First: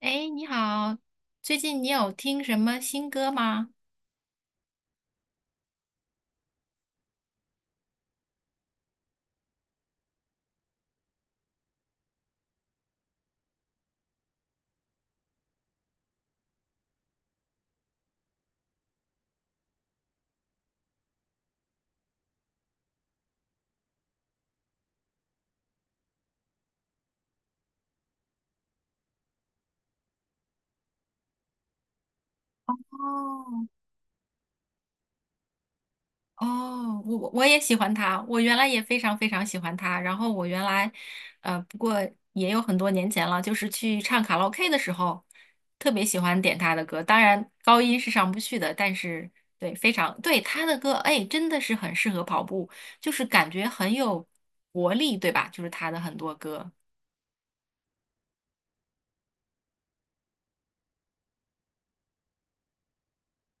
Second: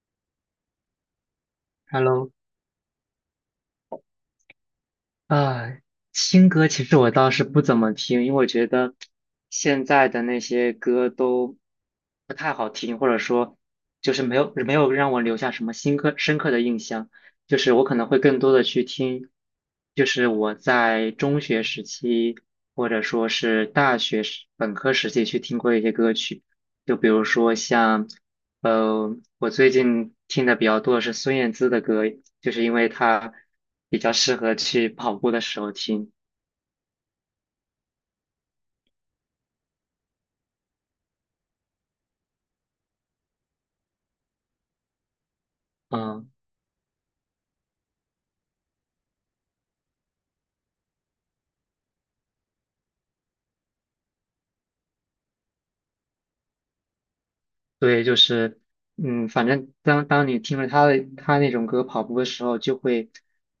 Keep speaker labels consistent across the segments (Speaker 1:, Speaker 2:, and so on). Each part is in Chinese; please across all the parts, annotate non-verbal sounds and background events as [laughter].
Speaker 1: 哎，你好，最近你有
Speaker 2: Hello，
Speaker 1: 听什么新歌吗？
Speaker 2: 啊，新歌其实我倒是不怎么听，因为我觉得现在的那些歌都不太好听，或者说就是没有让我留下什么深刻的印象。就是我可能会更多的去听，就是我在中学时期或者说是大学时本科时期去听过一些歌曲，就比如说像我最近听的比较多的是孙燕姿的歌，就是因为
Speaker 1: 哦。
Speaker 2: 她比较适合去跑步的时候听。
Speaker 1: 哦，我也喜欢他，我原来也非常非常喜欢他。然后我原来，不过也有很多年前了，就是去唱卡拉 OK 的时候，特别喜
Speaker 2: 嗯、
Speaker 1: 欢点他的歌。当然高音是上不去的，但是对，非常对他的歌，哎，真的是很适合跑步，就是感觉很有活力，对吧？就是他的很多歌。
Speaker 2: 对，就是，反正当你听了他那种歌跑步的时候，就会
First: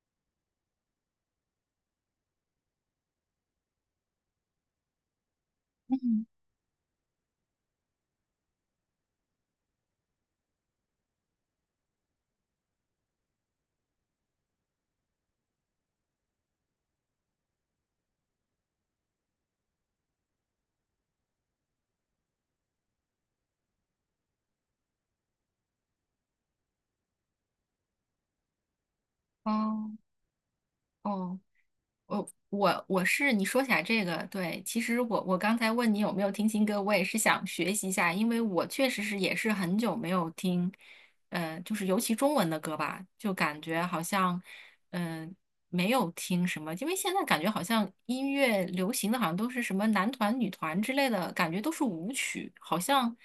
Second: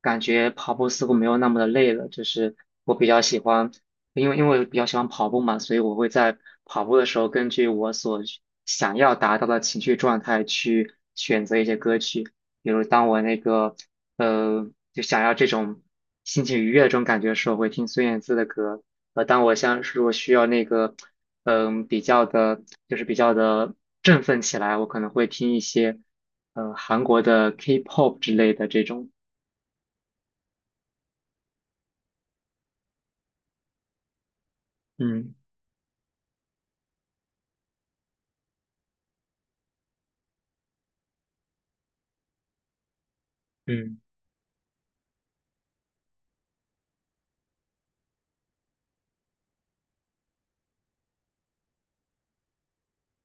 Speaker 2: 感觉跑步似乎没有那么的累了。就是我比较喜欢，因为我比较喜欢跑步嘛，所以我会在跑步的时候，根据我所需想要达到的情绪状态去选择一些歌曲。比如当我那个呃，就想要这种心情愉悦的这种感觉的时候，我会听孙燕姿的歌。当我像是我需要那个。比较的，就是比较的振奋起来，我可能会听一些，韩国的 K-pop 之类的这种。
Speaker 1: 哦。哦。我我是你说起来这个，对，其实我
Speaker 2: 嗯
Speaker 1: 我刚才问你有没有听新歌，我也是想学习一下，因为我确实是也是很久没有听，就是尤其中文的歌吧，就感觉好
Speaker 2: 嗯
Speaker 1: 像，嗯、没有听什么，因为现在感觉好像音乐流行的好像都是什么男团、女团之类的，感觉都是舞曲，好像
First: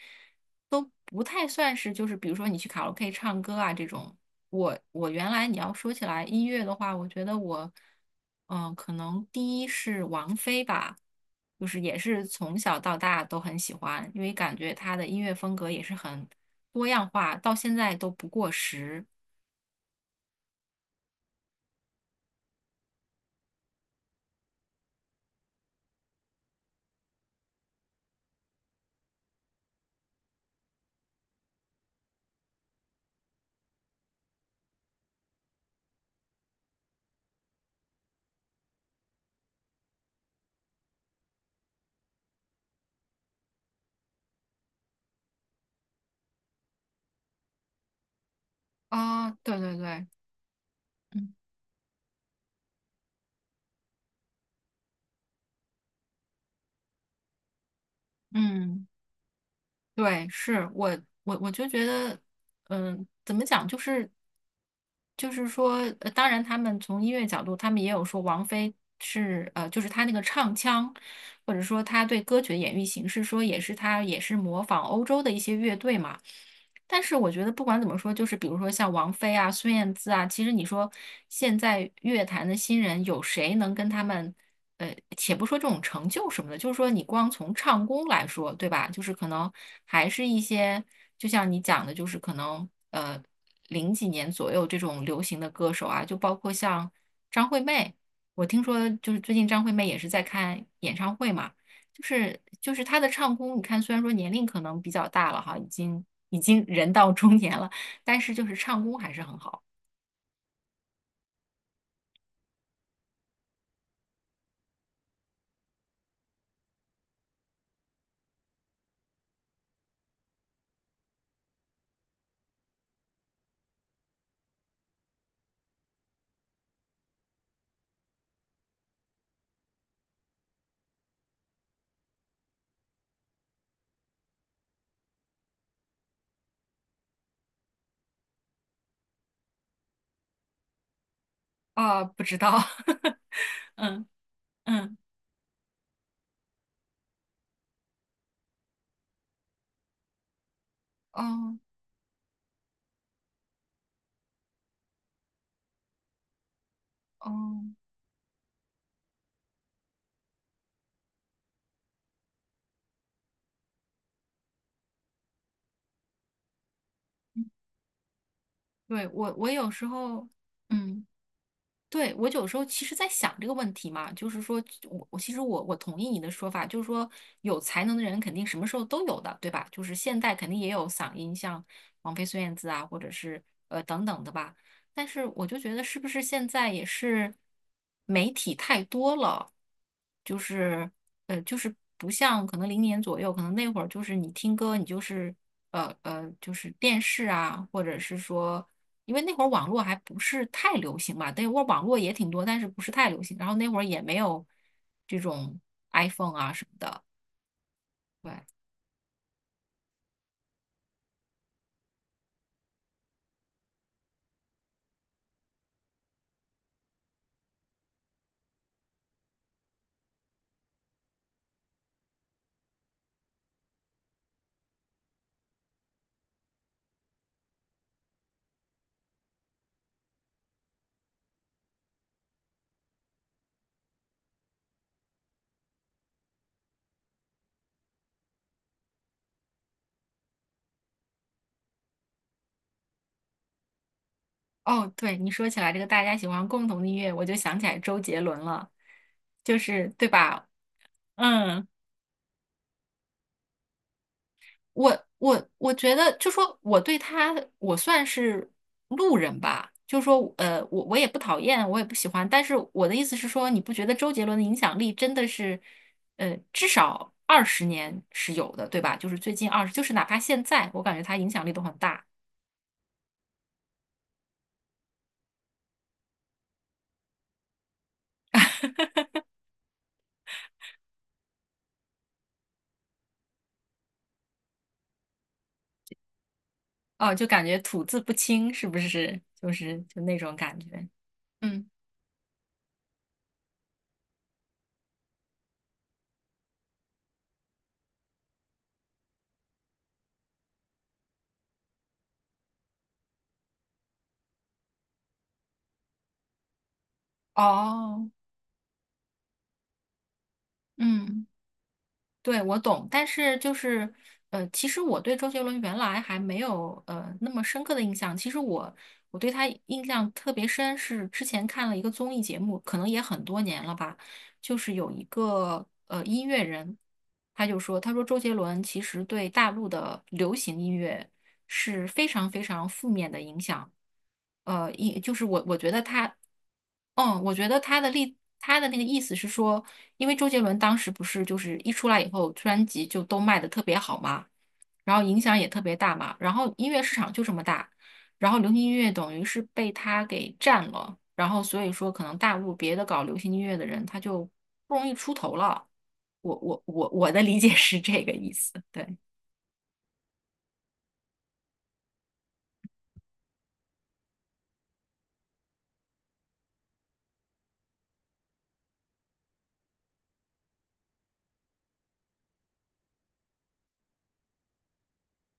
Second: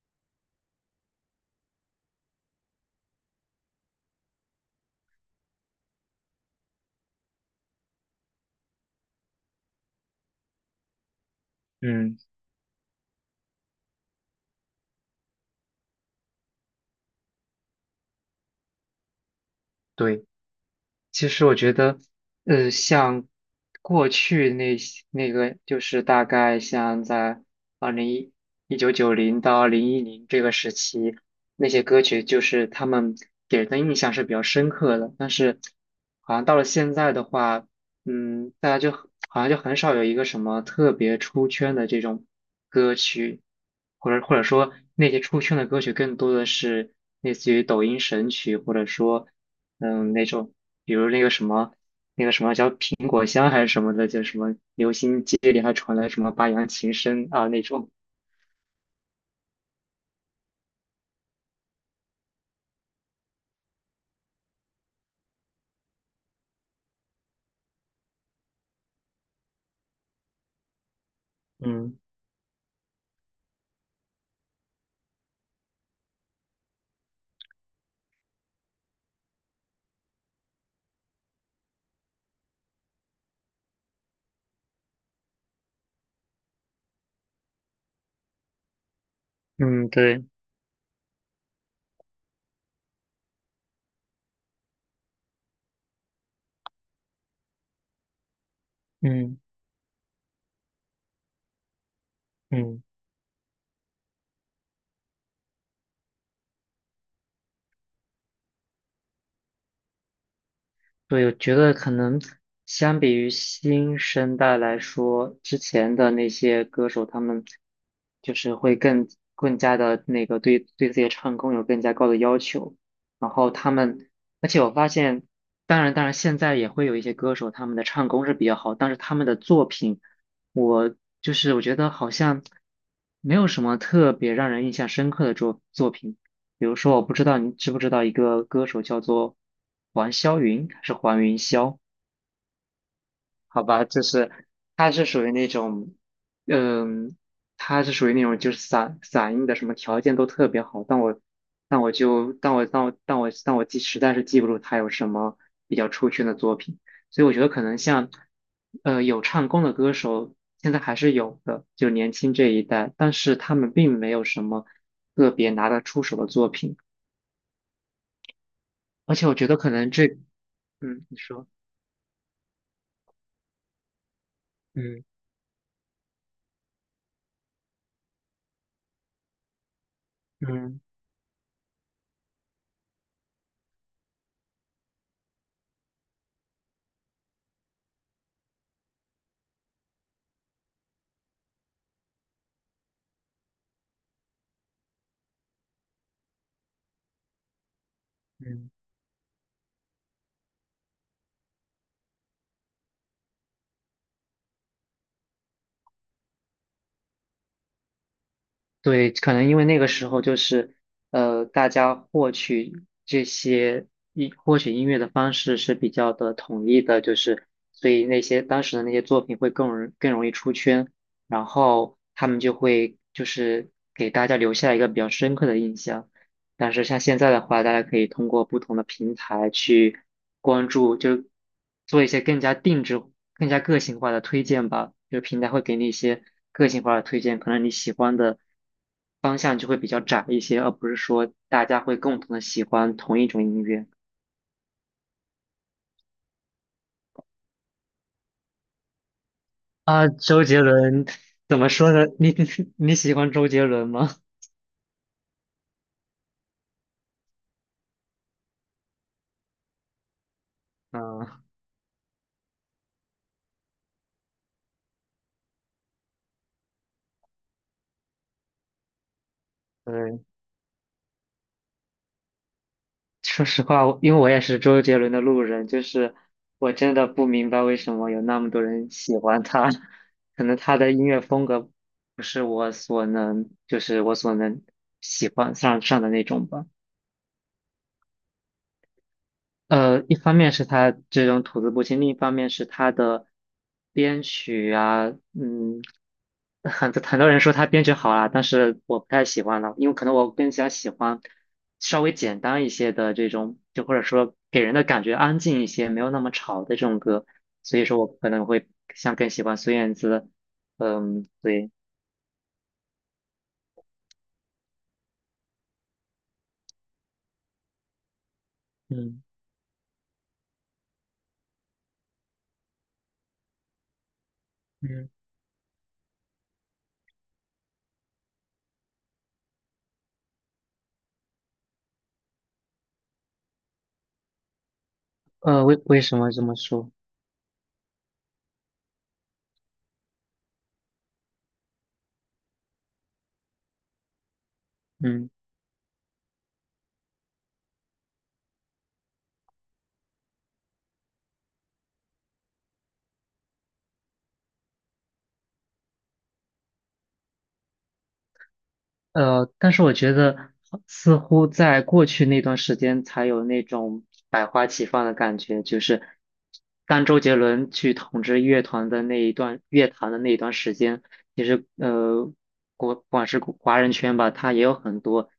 Speaker 1: 都不太算是就是比如说你去卡拉 OK 唱歌啊这种。我我原来你要说起来音乐的话，我觉得我，可能第一是王菲吧，就是也
Speaker 2: 嗯，
Speaker 1: 是从小到大都很喜欢，因为感觉她的音乐风格也是很多样化，到现在都不过时。
Speaker 2: 对。其实我觉得，像过去那些那个，就是大概像在二零一1990到2010这个时期，那些歌曲就是他们给人的印象是比较深刻的。但是，好像到了现在的话。嗯，大家就好像就很少有一个什么特别出圈的这种歌曲，或者说那些出圈的歌曲更多的是类似于抖音神曲，或者说
Speaker 1: 啊、对对对，
Speaker 2: 那种，比如那
Speaker 1: 嗯。
Speaker 2: 个什么那个什么叫苹果香还是什么的，就什么流行街里还传来什么八扬琴声啊那种。
Speaker 1: 嗯对，我就觉得，嗯，怎么讲，就是说，当然他们从音乐角度，他们也有说王菲是就是她那个唱腔，或者说
Speaker 2: 嗯
Speaker 1: 她对歌曲的演绎形式，说也是她也是模仿欧洲的一些乐队嘛。但是我觉得不管怎么说，就是比如说像王菲啊、孙燕姿啊，其实你说现在乐坛的新人有谁能跟他们？且不说这种成就什么的，就是说你光从唱功来说，对吧？就是可能
Speaker 2: 嗯，
Speaker 1: 还
Speaker 2: 对，
Speaker 1: 是一些，就像你讲的，就是可能零几年左右这种流行的歌手啊，就包括像张惠妹，我听说就是最
Speaker 2: 嗯
Speaker 1: 近张惠妹也是在看演唱会嘛，就
Speaker 2: 嗯。
Speaker 1: 是她的唱功，你看虽然说年龄可能比较大了哈，已经已经人到中年了，但是就是唱功还是很好
Speaker 2: 对，我觉得可能相比于新生代来说，之前的那些歌手，他们就是会更加的那个对自己的唱功有更加高的要求。然后他们，而且我发现，当然当然，现在也会有一些歌手，他们的唱功是比较好，但是他们的作品，我就是我觉得好像没有什么特别让人印象深刻的作品。比如说，我不知道你知不知道一个歌手叫做黄霄云，还是黄云霄？
Speaker 1: 啊，不知道，[laughs]
Speaker 2: 好吧，就
Speaker 1: 嗯。
Speaker 2: 是他
Speaker 1: 嗯。
Speaker 2: 是属于那种，嗯，他是属于那种就是嗓音的什么条件都特别好，但我
Speaker 1: 哦。
Speaker 2: 但我就但我但我但我但我记实在是记不住他有什么比较出圈的作品，所以我觉得
Speaker 1: 哦。
Speaker 2: 可能像有唱功的歌手现在还是有的，就年轻这一代，但是他们并没有什么特别拿得出手的作品。
Speaker 1: 对，
Speaker 2: 而且我觉
Speaker 1: 我
Speaker 2: 得可
Speaker 1: 有时
Speaker 2: 能这，
Speaker 1: 候，嗯，
Speaker 2: 嗯，你说，
Speaker 1: 对，我有时候其实在想这个问题嘛，就是说
Speaker 2: 嗯
Speaker 1: 我其实我同意你的说法，就是说有才能的人肯定什么时候都有的，对吧？就是现代肯定也
Speaker 2: 嗯
Speaker 1: 有嗓音，像王菲、孙燕姿啊，或者是呃等等的吧。但是我就觉得是不是现在也是媒体太多了，就是就是不像可能零年左右，可能那会儿就是你听歌，你就是就是电视啊，或者是说，
Speaker 2: 嗯
Speaker 1: 因为那会儿网络还不是太流行吧，那会儿网络也挺多，但是不是太流行，然后那会儿也没有这种 iPhone 啊什么的，对。
Speaker 2: 对，可能因为那个时候就是，大家获取这些音获取音乐的方式是比较的统一的，就是所以那些当时的那些作品会更容易出圈，然后他们就会就是给大家留下一个比较深刻的印象。但是像现在的话，大家可以通过不同的平台去关注，就是做一些更加定制、更加个性化的推荐吧。就是平台会给你一些个性化的推荐，可能你喜欢的方向就会比较窄一些，而不是说大家会共同的喜欢同一种音乐。
Speaker 1: 哦，对，你说起来这个大家喜欢共同的音乐，我就想起来周杰伦了，就是对
Speaker 2: 啊，周
Speaker 1: 吧？
Speaker 2: 杰伦怎
Speaker 1: 嗯。
Speaker 2: 么说呢？你 [laughs] 你喜欢周杰伦吗？
Speaker 1: 我觉得，就说我对他，我算是路人吧。就说我也不讨
Speaker 2: 嗯。
Speaker 1: 厌，我也不喜欢。但是我的意思是说，你不觉得周杰伦的影响力真的是，呃，至少二十年是有的，对吧？就是最近二十，就是哪怕
Speaker 2: 对。
Speaker 1: 现在，我感觉他影响力都很大
Speaker 2: 说实话，因为我也是周杰伦的路人，就是我真的不明白为什么有那么多人喜欢他，[laughs] 可能他的音乐风格不是我所能，就是我所能喜欢上的那种吧。
Speaker 1: 哦，就感觉吐字不清，是不是？就是就
Speaker 2: 呃，一
Speaker 1: 那种
Speaker 2: 方面
Speaker 1: 感
Speaker 2: 是
Speaker 1: 觉。
Speaker 2: 他这种吐
Speaker 1: 嗯。
Speaker 2: 字不清，另一方面是他的编曲啊，嗯，很多很多人说他编曲好啊，但是我不太喜欢了，因为可能我更加喜欢稍微简单一些的这种，就或者说给人的感觉安静一些，没有那么吵的这种歌，所以说我
Speaker 1: 哦。
Speaker 2: 可能会像更喜欢孙燕姿，
Speaker 1: 嗯。
Speaker 2: 嗯，对，
Speaker 1: 对，我懂，但是就是，其实我对周杰伦原来还没有那么深刻的印象。其实我我
Speaker 2: 嗯
Speaker 1: 对他印象特别深，是之前看了一个综艺节目，可能也很多年了吧，就是有一
Speaker 2: 嗯，
Speaker 1: 个音乐人，他就说，他说周杰伦其实对大陆的流行音乐。是非常非常负面的影响。就是我觉得
Speaker 2: 为为
Speaker 1: 他，
Speaker 2: 什么这么说？
Speaker 1: 嗯，我觉得他的那个意思是说，因为周杰伦当时不是就是一出来以后，专辑就都卖的特别好嘛，然后影
Speaker 2: 嗯。
Speaker 1: 响也特别大嘛，然后音乐市场就这么大，然后流行音乐等于是被他给占了，然后所以说可能大陆别的搞流行音乐的人他就不容易出头了。我的理解是这个意思，对。
Speaker 2: 但是我觉得似乎在过去那段时间才有那种百花齐放的感觉，就是当周杰伦去统治乐团的那一段乐坛的那一段时间，其实不管是华人圈吧，他也有很多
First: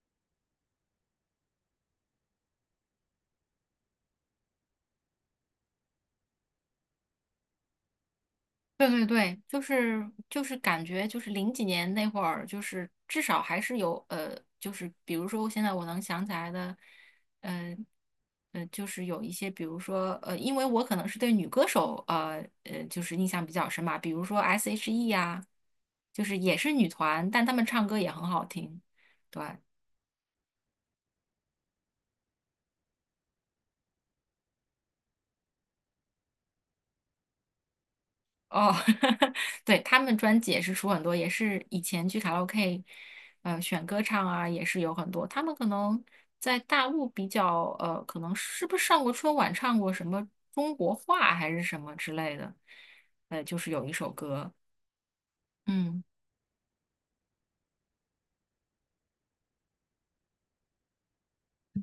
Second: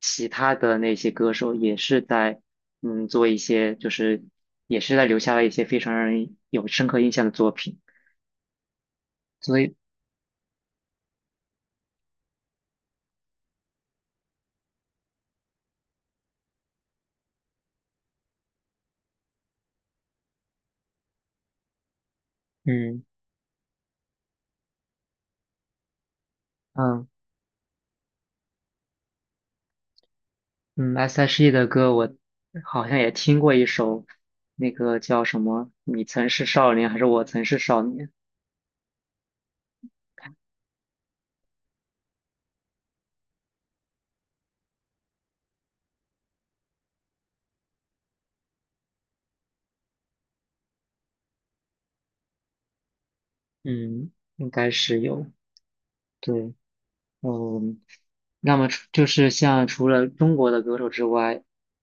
Speaker 2: 其他的那些歌手也是在做一些，就是也是在留下了一些非常让人有深刻印象的作品，
Speaker 1: 对对对，
Speaker 2: 所
Speaker 1: 就
Speaker 2: 以
Speaker 1: 是就是感觉就是零几年那会儿，就是至少还是有就是比如说现在我能想起来的，呃就是有一些，比如说因为我可能是对女歌手就
Speaker 2: 嗯
Speaker 1: 是印象比较深嘛，比如说 S.H.E 呀、就是也是女
Speaker 2: 嗯。
Speaker 1: 团，但她们唱歌也很好听，对。
Speaker 2: 嗯，S.H.E 的歌我好像也听过一首，那个叫什么“你曾是少年”还是“我曾是少年”？
Speaker 1: 哦，[laughs] 对，他们专辑也是出很多，也是以前去卡拉 OK，选歌唱啊，也是有很多。他们可能在大陆比较，可能是不是上过春晚，唱过什么中国话还是什么之类的，就是有一首
Speaker 2: 嗯，应
Speaker 1: 歌，
Speaker 2: 该是有。
Speaker 1: 嗯。
Speaker 2: 对，嗯，那么除就是像除了中国的歌手之外，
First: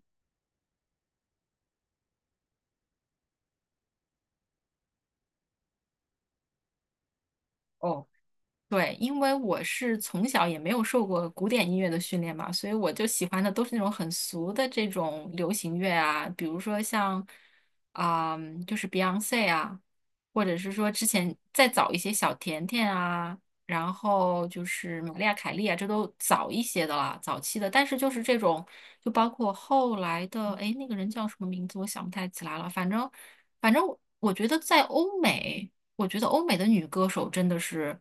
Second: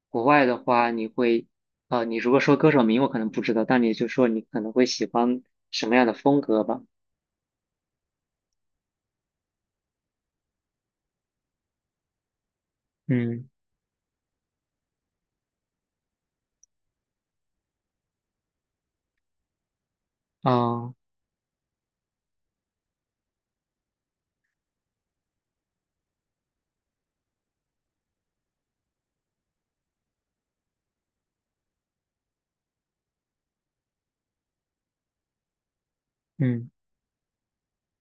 Speaker 2: 国外的话，你会，你如果说歌手名我可能不知道，但你就说你可能会喜欢什么样的风格吧？
Speaker 1: 哦。对，因为我是从小也没有受过古典音乐的训练嘛，所以我就喜欢
Speaker 2: 嗯，
Speaker 1: 的都是那种很俗的这种流行乐啊，比如说像，啊、就是 Beyonce 啊，或者是说
Speaker 2: 啊、
Speaker 1: 之前再早一些小甜甜啊，然后就是玛丽亚凯莉啊，这都早一些的啦，早期的。但是就是这种，就包括后来的，哎，那个人叫什么名字，我想不太起来了，反正我觉得在欧美。我觉得欧美的
Speaker 2: 嗯。
Speaker 1: 女歌手真的是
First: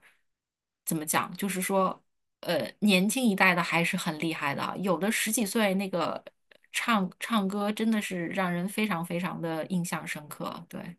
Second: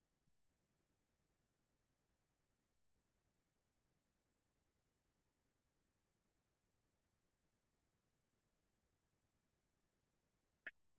Speaker 1: 怎么讲，就是说，年轻一代的还是很厉害的啊有的十几岁那个唱歌真的是让人非常非常的印象深刻。对，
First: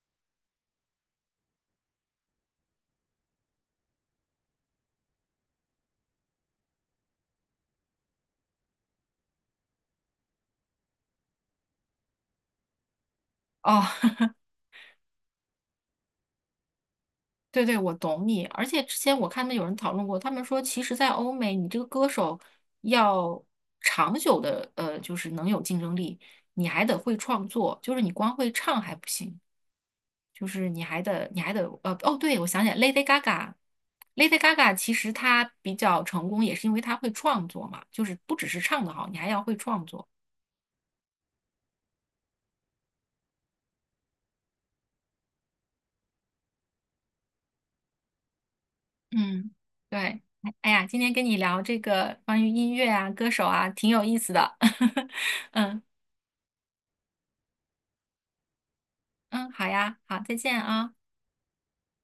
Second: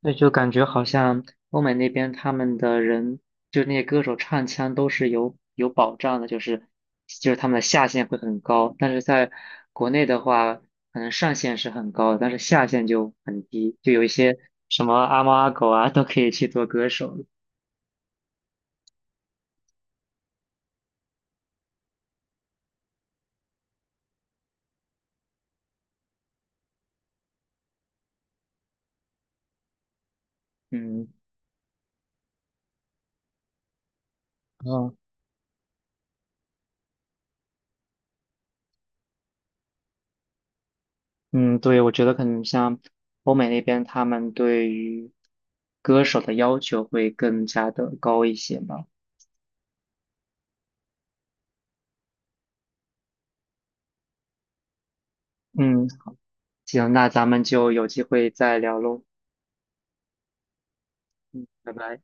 Speaker 2: 那就感觉好像欧美那边他们的人，就那些歌手唱腔都是有保障的，就是就是他们的下限会很高，但是在国内的话，可能上限是很高的，但是下限就很低，
Speaker 1: 哦，
Speaker 2: 就有一些
Speaker 1: [laughs]
Speaker 2: 什么阿猫阿狗啊都可以去做歌手。
Speaker 1: 对对，我懂你。而且之前我看到有人讨论过，他们说，其实，在欧美，你这个歌手要长久的，就是能有竞争力，你还得会创作，就是你光会唱还不行。就是
Speaker 2: 嗯
Speaker 1: 你还得哦，对，我想起来，Lady Gaga。Lady Gaga 其
Speaker 2: 嗯，
Speaker 1: 实她比较成功，也是因为她会创作嘛，就是不只是唱得好，你还要会创作。
Speaker 2: 嗯，对，我觉得可能像欧美那边，他们对于歌手的要求会更加的高一些吧。
Speaker 1: 嗯，对，哎哎呀，今天跟你聊这个关于音乐啊、歌手啊，挺有意思的。[laughs] 嗯。
Speaker 2: 嗯，行，那咱们就有机会再聊喽。
Speaker 1: 嗯，好呀，好，再见啊。
Speaker 2: 拜拜。